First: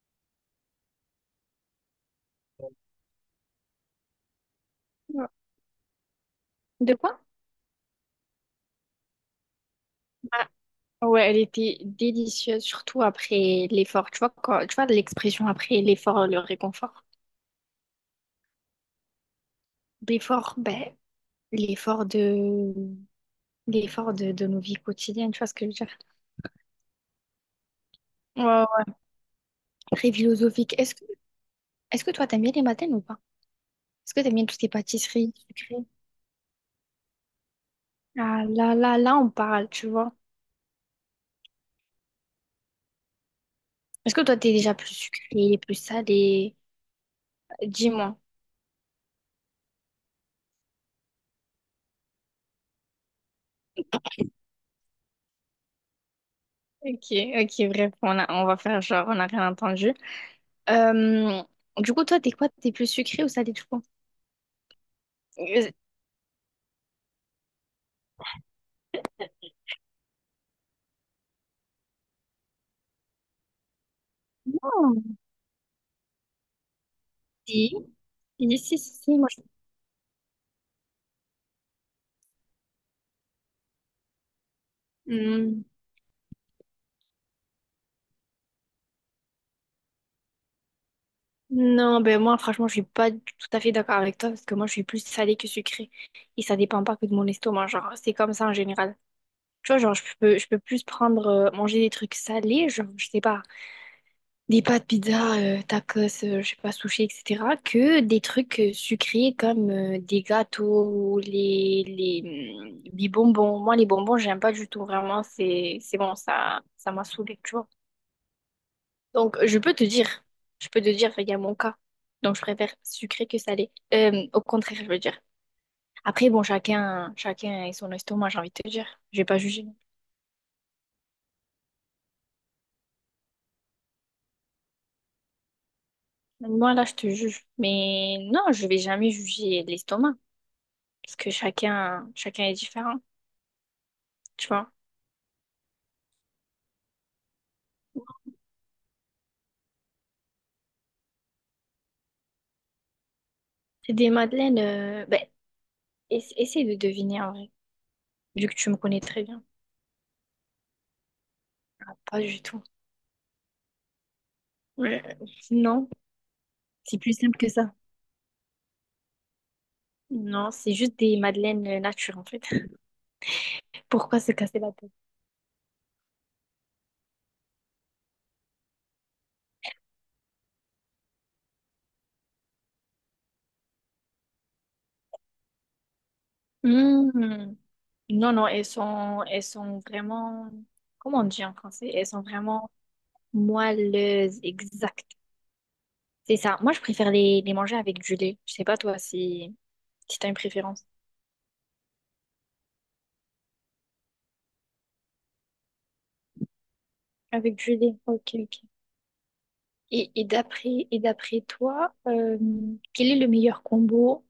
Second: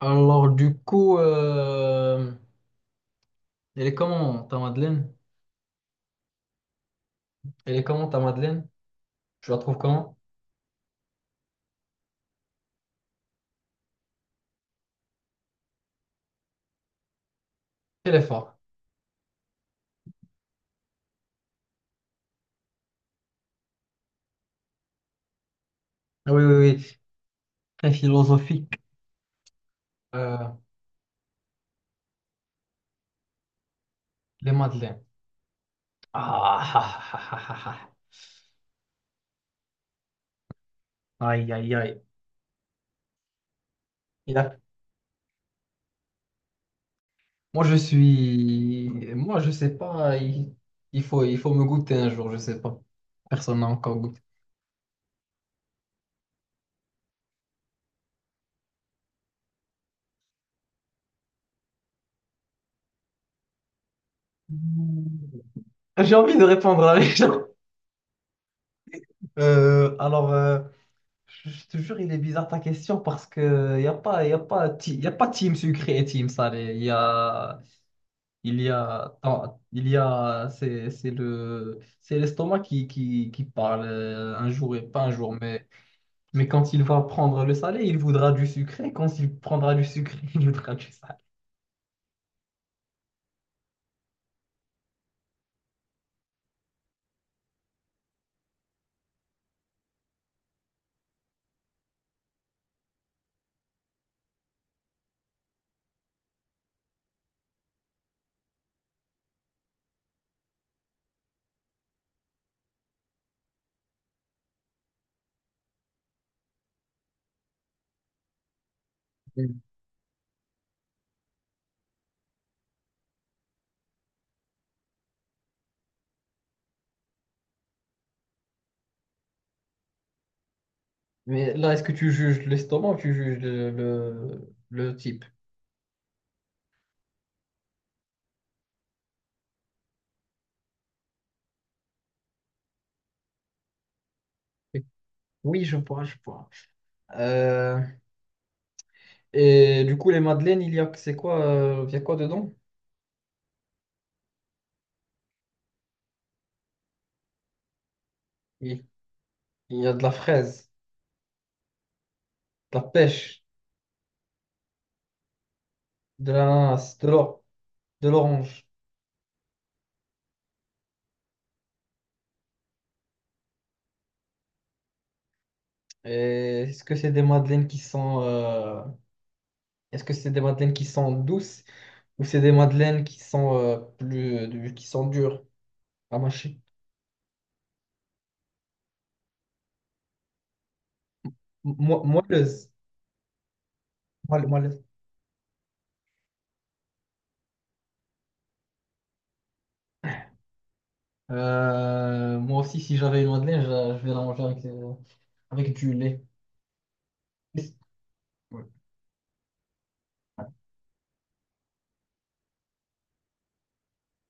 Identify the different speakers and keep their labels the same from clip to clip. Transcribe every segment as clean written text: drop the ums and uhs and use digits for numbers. Speaker 1: Alors, du coup, euh, Elle est comment ta Madeleine?
Speaker 2: Ouais. De quoi?
Speaker 1: Elle est comment ta Madeleine? Je la trouve comment?
Speaker 2: Ah, ouais, elle était délicieuse, surtout après l'effort. Tu vois, quand, tu vois l'expression après l'effort, le réconfort.
Speaker 1: Elle est forte.
Speaker 2: L'effort, ben, l'effort de, l'effort de nos vies quotidiennes, tu vois ce que je veux dire?
Speaker 1: Ah, oui, oui, oui. Très
Speaker 2: Ouais,
Speaker 1: philosophique.
Speaker 2: ouais. Très
Speaker 1: Euh,
Speaker 2: philosophique. Est-ce que toi, t'aimes bien les mataines ou pas? Est-ce que t'aimes bien
Speaker 1: les
Speaker 2: toutes les
Speaker 1: Madeleines.
Speaker 2: pâtisseries sucrées?
Speaker 1: Ah, ah, ah, ah, ah,
Speaker 2: Ah là là, là, on parle, tu vois.
Speaker 1: ah. Aïe, aïe, aïe.
Speaker 2: Est-ce que toi,
Speaker 1: Il
Speaker 2: t'es
Speaker 1: a-
Speaker 2: déjà plus sucré, plus salé?
Speaker 1: Moi, je
Speaker 2: Dis-moi.
Speaker 1: suis. Moi, je sais pas. Il faut me goûter un jour, je sais pas. Personne n'a encore goûté.
Speaker 2: Ok, ok, bref, on va faire genre, on n'a rien entendu. Euh, du coup, toi, t'es quoi? T'es plus sucré ou salé, je pense? Euh,
Speaker 1: J'ai envie de répondre à les gens. Euh, alors. euh, Je te jure, il est bizarre ta question parce que
Speaker 2: Oh.
Speaker 1: y a pas team sucré et team salé.
Speaker 2: Si, si,
Speaker 1: Il y
Speaker 2: si, si,
Speaker 1: a,
Speaker 2: si, moi, je-
Speaker 1: attends, il y a, c'est c'est l'estomac qui parle un jour et pas un jour.
Speaker 2: Hmm.
Speaker 1: Mais quand il va prendre le salé, il voudra du sucré. Quand il prendra du sucré, il voudra du salé.
Speaker 2: Non, ben moi, franchement, je suis pas tout à fait d'accord avec toi parce que moi, je suis plus salée que sucrée. Et ça dépend pas que de mon estomac, genre, c'est comme ça en général. Tu vois, genre, je peux plus prendre, manger des trucs salés, genre, je sais pas. Des pâtes pizza, tacos, je sais pas, sushi, etc., que des trucs sucrés comme des gâteaux ou les bonbons. Moi, les bonbons, j'aime pas du tout, vraiment, c'est bon, ça m'a saoulée, tu vois. Donc,
Speaker 1: Mm.
Speaker 2: je peux te dire, il y a mon cas. Donc, je préfère sucré que salé. Au contraire, je veux dire. Après, bon, chacun et son estomac, j'ai envie de te dire. Je vais pas juger.
Speaker 1: Mais là, est-ce que tu juges l'estomac ou tu juges le type?
Speaker 2: Moi, là, je te juge. Mais non, je vais jamais juger l'estomac. Parce que chacun est différent. Tu vois.
Speaker 1: Oui, je vois, je vois. Euh, Et du coup, les madeleines, c'est quoi, il y a quoi dedans?
Speaker 2: C'est des madeleines. Ben, essaie de deviner en vrai, vu que tu me
Speaker 1: Il,
Speaker 2: connais très bien.
Speaker 1: il y a de la fraise,
Speaker 2: Ah, pas du tout.
Speaker 1: de la pêche,
Speaker 2: Ouais. Non,
Speaker 1: de l'ananas,
Speaker 2: c'est
Speaker 1: de
Speaker 2: plus
Speaker 1: l'or,
Speaker 2: simple que ça.
Speaker 1: de l'orange.
Speaker 2: Non, c'est juste des madeleines nature en fait. Pourquoi se casser la tête?
Speaker 1: Et est-ce que c'est des madeleines qui sont, est-ce que c'est des madeleines qui sont douces ou c'est des madeleines qui sont qui sont dures à mâcher?
Speaker 2: Hmm. Non, non, elles sont vraiment. Comment on dit en français? Elles sont
Speaker 1: Moelleuses.
Speaker 2: vraiment moelleuses,
Speaker 1: Moelleuses.
Speaker 2: exact. C'est ça. Moi, je préfère les manger avec du lait. Je sais pas toi si, si t'as une préférence.
Speaker 1: Moi aussi, si j'avais une madeleine, je vais la manger avec, avec du lait.
Speaker 2: Avec du lait, ok, ok.
Speaker 1: Ouais.
Speaker 2: Et, et d'après toi, quel est le meilleur combo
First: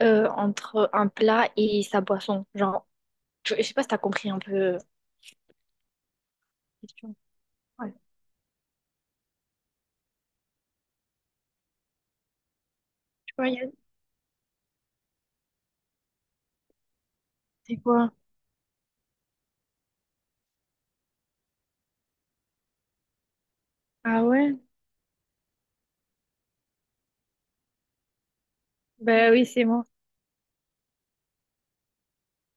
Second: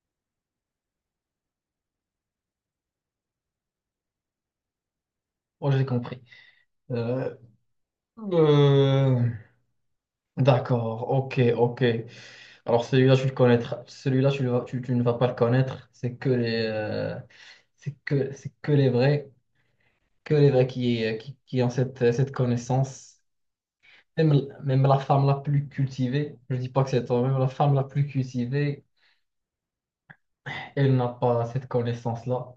Speaker 2: entre un plat et sa boisson? Genre, je sais pas si t'as compris un peu la
Speaker 1: Moi, j'ai compris.
Speaker 2: question.
Speaker 1: Euh,
Speaker 2: Ouais.
Speaker 1: euh, D'accord, ok, ok. Alors celui-là, tu le
Speaker 2: Tu vois, Yann,
Speaker 1: connaîtras. Celui-là, tu, tu ne vas pas le connaître.
Speaker 2: c'est quoi?
Speaker 1: C'est que les vrais qui ont cette, cette connaissance.
Speaker 2: Ah
Speaker 1: Même,
Speaker 2: ouais?
Speaker 1: même la femme la plus cultivée, je dis pas que c'est toi, même la femme la plus cultivée,
Speaker 2: Bah oui, c'est moi.
Speaker 1: elle n'a pas cette connaissance-là.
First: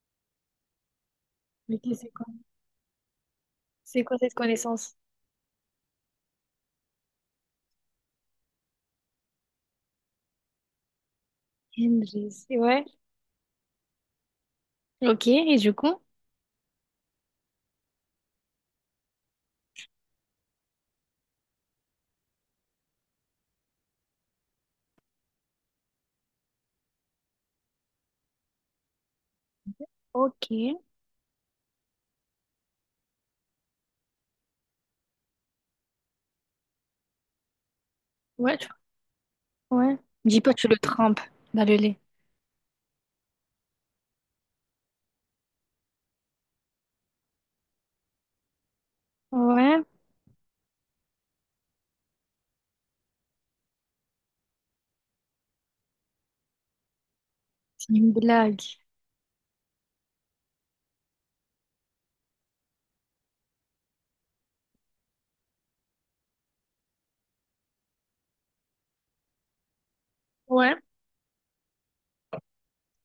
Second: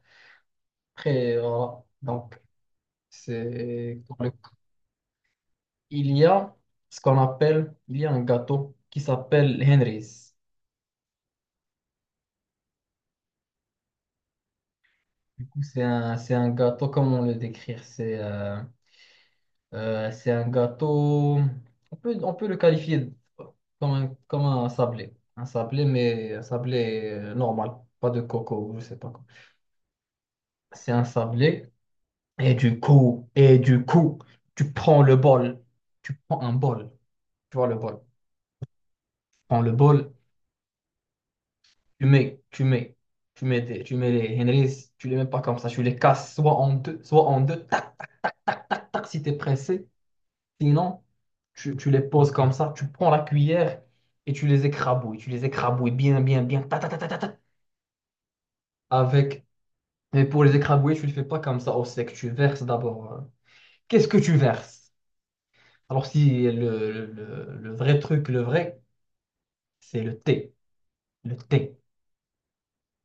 Speaker 1: Après, voilà.
Speaker 2: C'est quoi?
Speaker 1: Donc, c'est...
Speaker 2: C'est quoi
Speaker 1: comme le-
Speaker 2: cette connaissance?
Speaker 1: Il y a ce qu'on appelle, il y a un gâteau qui s'appelle Henry's.
Speaker 2: Henry, c'est ouais. Ok,
Speaker 1: Du
Speaker 2: et
Speaker 1: coup,
Speaker 2: du coup?
Speaker 1: c'est un gâteau, comment le décrire? C'est un gâteau, on peut le qualifier comme un sablé. Un sablé, mais un sablé normal, pas de coco, je sais pas quoi.
Speaker 2: Ok.
Speaker 1: C'est un sablé, et du coup, tu prends le bol, tu prends un bol, tu vois le bol.
Speaker 2: Ouais, tu-
Speaker 1: Prends le
Speaker 2: ouais.
Speaker 1: bol,
Speaker 2: Dis pas, que tu le trempes dans le lait.
Speaker 1: tu mets, tu mets, tu mets les Henrys, tu les mets pas comme ça, tu les casses soit en deux, tac, tac, si t'es
Speaker 2: Ouais.
Speaker 1: pressé. Sinon, tu les poses comme ça, tu prends la cuillère et tu les écrabouilles. Tu les écrabouilles bien, bien, bien. Ta, ta, ta, ta, ta, ta,
Speaker 2: C'est une blague.
Speaker 1: avec... Mais pour les écrabouiller, tu ne le fais pas comme ça au sec. Tu verses d'abord. Qu'est-ce que tu verses? Alors, si le vrai truc, le vrai, c'est le thé.
Speaker 2: Ouais.
Speaker 1: Le thé.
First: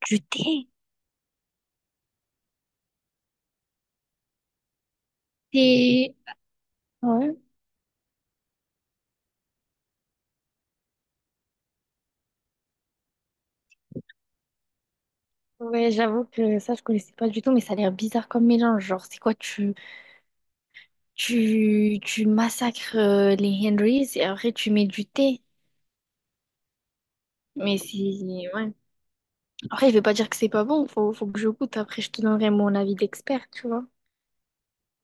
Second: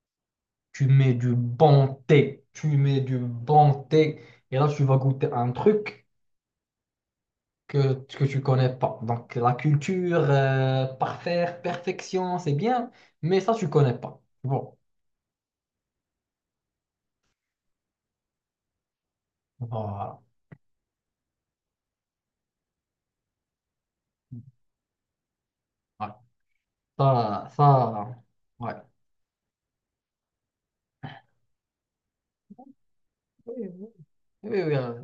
Speaker 2: Du thé.
Speaker 1: Tu mets du bon thé. Tu mets du bon thé. Et là, tu vas goûter un truc
Speaker 2: Thé. Ouais.
Speaker 1: que tu connais pas. Donc, la culture, parfaire, perfection, c'est bien. Mais ça, tu connais pas. Bon.
Speaker 2: Ouais, j'avoue que ça, je connaissais pas du tout, mais ça a l'air bizarre comme mélange. Genre, c'est quoi,
Speaker 1: Voilà.
Speaker 2: tu massacres les Henrys et après tu mets du thé.
Speaker 1: Ouais. Ça,
Speaker 2: Mais c'est.
Speaker 1: ça,
Speaker 2: Ouais.
Speaker 1: ouais.
Speaker 2: Après, je vais pas dire que c'est pas bon, faut que je goûte. Après, je te donnerai mon avis d'expert,
Speaker 1: Oui,
Speaker 2: tu vois.
Speaker 1: oui, oui, oui,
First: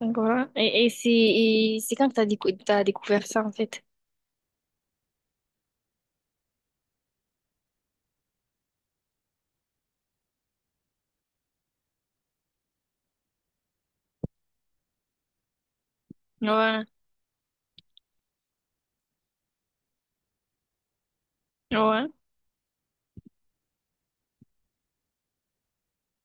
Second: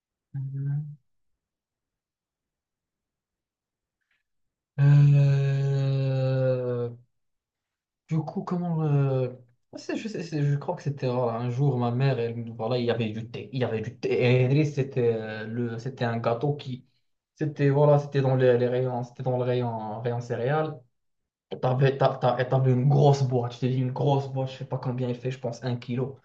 Speaker 2: Donc voilà. Et, et c'est quand que t'as découvert ça, en fait?
Speaker 1: euh, du coup, Je crois que c'était un jour, ma mère, elle, voilà, il y avait du thé. Il y avait du thé. Et Idriss, c'était c'était un gâteau qui...
Speaker 2: Ouais,
Speaker 1: C'était, voilà, c'était dans les rayons, c'était dans le rayon, rayon céréales.
Speaker 2: ouais,
Speaker 1: Et t'avais une grosse boîte. Je t'ai dit, une grosse boîte, je sais pas combien il fait, je pense un kilo.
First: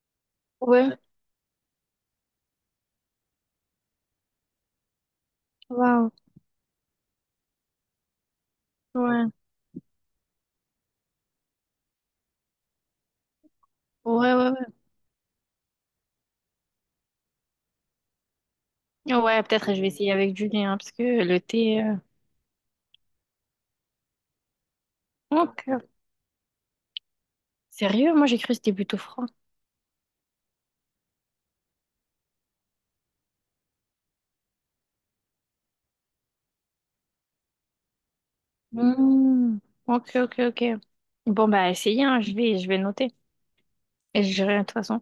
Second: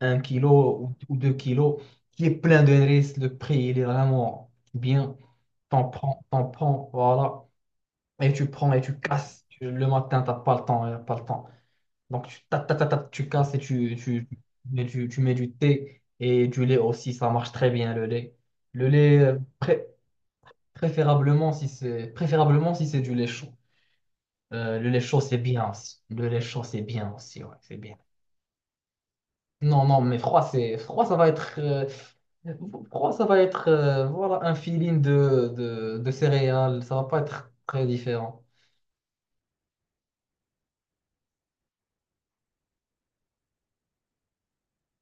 Speaker 1: Un kilo
Speaker 2: ouais.
Speaker 1: ou deux kilos, qui est plein de risques. Le prix, il est vraiment bien.
Speaker 2: Waouh.
Speaker 1: T'en prends, voilà. Et tu prends et tu
Speaker 2: Ouais,
Speaker 1: casses. Le matin, t'as pas le temps, y a pas le temps. Donc, tu, ta- ta- ta- ta- tu casses
Speaker 2: ouais, ouais,
Speaker 1: et tu, tu mets du thé et du lait aussi. Ça marche très bien, le lait. Le
Speaker 2: ouais.
Speaker 1: lait, euh,
Speaker 2: Ouais, peut-être je
Speaker 1: pré-
Speaker 2: vais essayer avec du lait, hein, parce que le
Speaker 1: Préférablement si
Speaker 2: thé...
Speaker 1: c'est préférablement si c'est du lait chaud. Le lait chaud, c'est bien
Speaker 2: Ok.
Speaker 1: aussi. Le lait chaud, c'est bien aussi, ouais, c'est bien.
Speaker 2: Sérieux, moi j'ai cru que c'était plutôt froid.
Speaker 1: Non, non, mais froid, c'est froid, ça va être. Pour moi, ça va être voilà, un feeling de céréales. Ça va pas être très différent.
Speaker 2: Hmm. Ok, ok, ok. Bon, bah, essayez, hein, je vais noter. Et je dirai de toute façon.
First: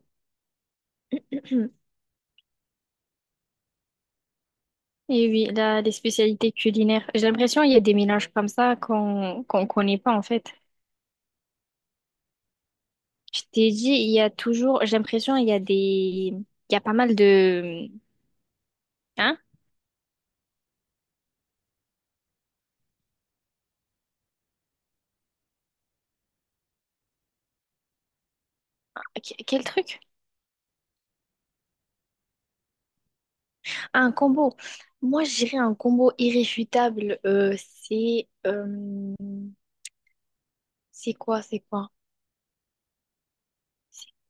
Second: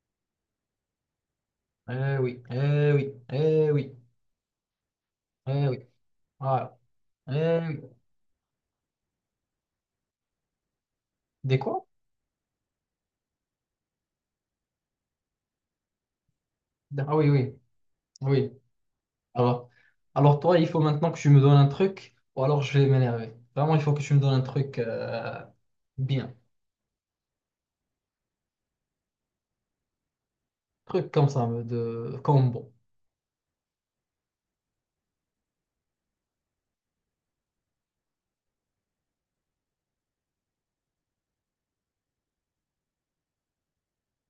Speaker 1: Eh oui, eh oui, eh oui,
Speaker 2: Et oui,
Speaker 1: eh oui.
Speaker 2: là, les spécialités
Speaker 1: Voilà.
Speaker 2: culinaires. J'ai
Speaker 1: Eh
Speaker 2: l'impression qu'il y a
Speaker 1: oui.
Speaker 2: des mélanges comme ça qu'on connaît pas, en fait.
Speaker 1: Des quoi?
Speaker 2: Je t'ai dit, il y a toujours... J'ai l'impression qu'il y a des... Il y a pas mal
Speaker 1: Ah oui, oui,
Speaker 2: de...
Speaker 1: oui.
Speaker 2: Hein?
Speaker 1: Alors, alors toi, il faut maintenant que tu me donnes un truc, ou alors je vais m'énerver. Vraiment, il faut que tu me donnes un truc bien.
Speaker 2: Quel truc?
Speaker 1: Truc comme ça, de combo.
Speaker 2: Ah, un combo. Moi, je dirais un combo irréfutable. C'est quoi, c'est quoi?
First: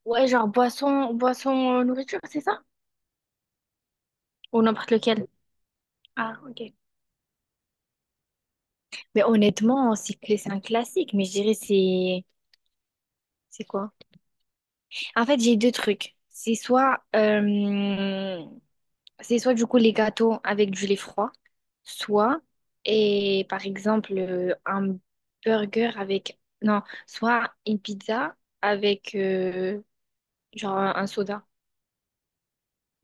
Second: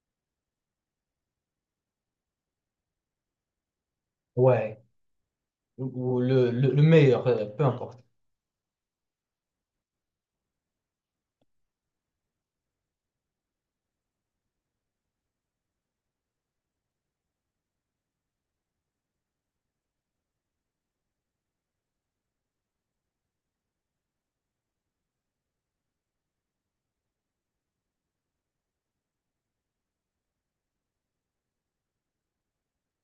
Speaker 2: Ouais, genre boisson, nourriture, c'est ça? Ou
Speaker 1: Ouais.
Speaker 2: n'importe lequel.
Speaker 1: Ou
Speaker 2: Ah, ok.
Speaker 1: le meilleur, peu importe.
Speaker 2: Mais honnêtement, c'est un classique, mais je dirais c'est... C'est quoi? En fait, j'ai deux trucs. C'est soit, du coup, les gâteaux avec du lait froid, soit, et par exemple, un burger avec... Non, soit une pizza avec, genre, un soda.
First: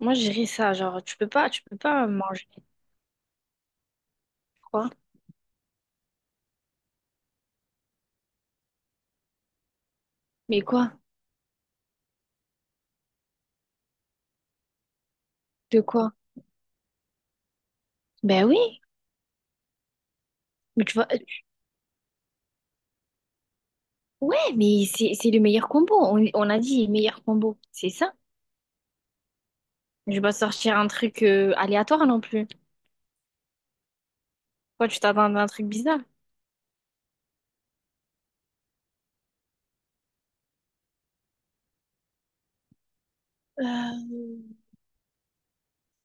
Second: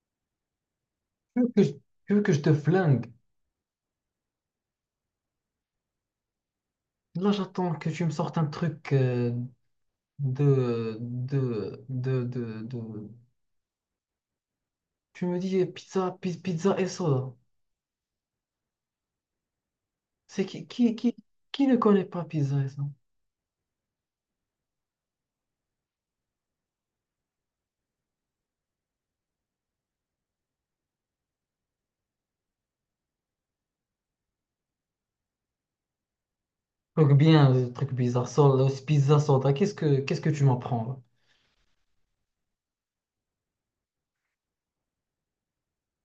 Speaker 2: Moi, je dirais ça, genre,
Speaker 1: Tu veux que
Speaker 2: tu
Speaker 1: je,
Speaker 2: peux pas
Speaker 1: tu veux que je
Speaker 2: manger
Speaker 1: te flingue?
Speaker 2: quoi?
Speaker 1: Là, j'attends que tu me sortes un truc
Speaker 2: Mais quoi?
Speaker 1: de, de, de, de, de- Tu me dis eh,
Speaker 2: De quoi?
Speaker 1: pizza et soda.
Speaker 2: Ben oui,
Speaker 1: C'est
Speaker 2: mais tu vois,
Speaker 1: qui ne connaît pas pizza et soda?
Speaker 2: Ouais, mais c'est le meilleur combo. On a dit meilleur combo. C'est ça. Je vais pas sortir un truc aléatoire non plus. Toi, tu t'attends à un truc bizarre.
Speaker 1: Truc bien, truc bizarre, soda, pizza, soda. Qu'est-ce que tu m'apprends là?
Speaker 2: Euh,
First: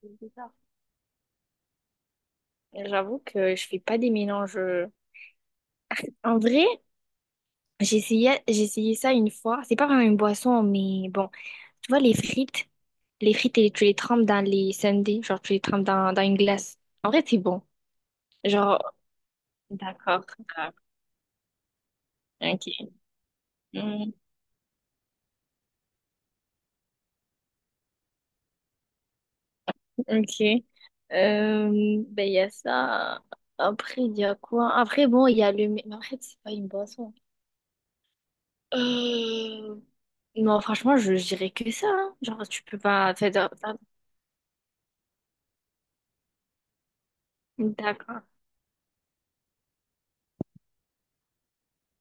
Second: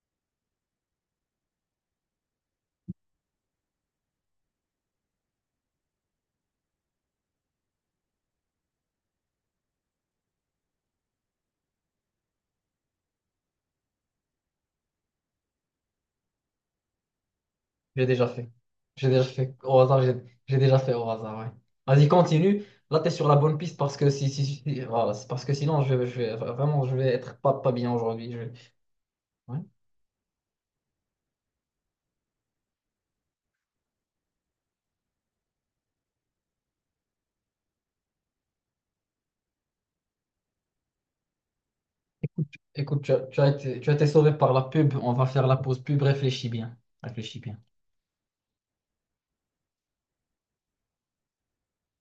Speaker 2: c'est bizarre. J'avoue que je fais pas des mélanges. En vrai, j'ai essayé ça une fois. C'est pas vraiment une boisson, mais bon. Tu vois, les frites, et tu les trempes dans les sundaes. Genre, tu les trempes dans une glace. En vrai, c'est bon.
Speaker 1: J'ai déjà fait.
Speaker 2: Genre,
Speaker 1: J'ai déjà fait au hasard,
Speaker 2: d'accord.
Speaker 1: j'ai
Speaker 2: D'accord.
Speaker 1: déjà fait au hasard, ouais. Vas-y, continue. Là, t'es sur la bonne piste parce que
Speaker 2: Ok.
Speaker 1: voilà, c'est parce que sinon, je vais vraiment, je vais être pas, pas bien aujourd'hui. Je, ouais.
Speaker 2: Ok. Euh, ben, il y a ça. Après, il y a quoi? Après, bon, il y a le... Mais après, c'est pas une boisson. Euh... Non, franchement, je dirais que ça. Hein. Genre, tu peux
Speaker 1: Écoute,
Speaker 2: pas...
Speaker 1: tu as été sauvé par la pub. On va faire la pause pub. Réfléchis bien. Réfléchis bien.
Speaker 2: D'accord.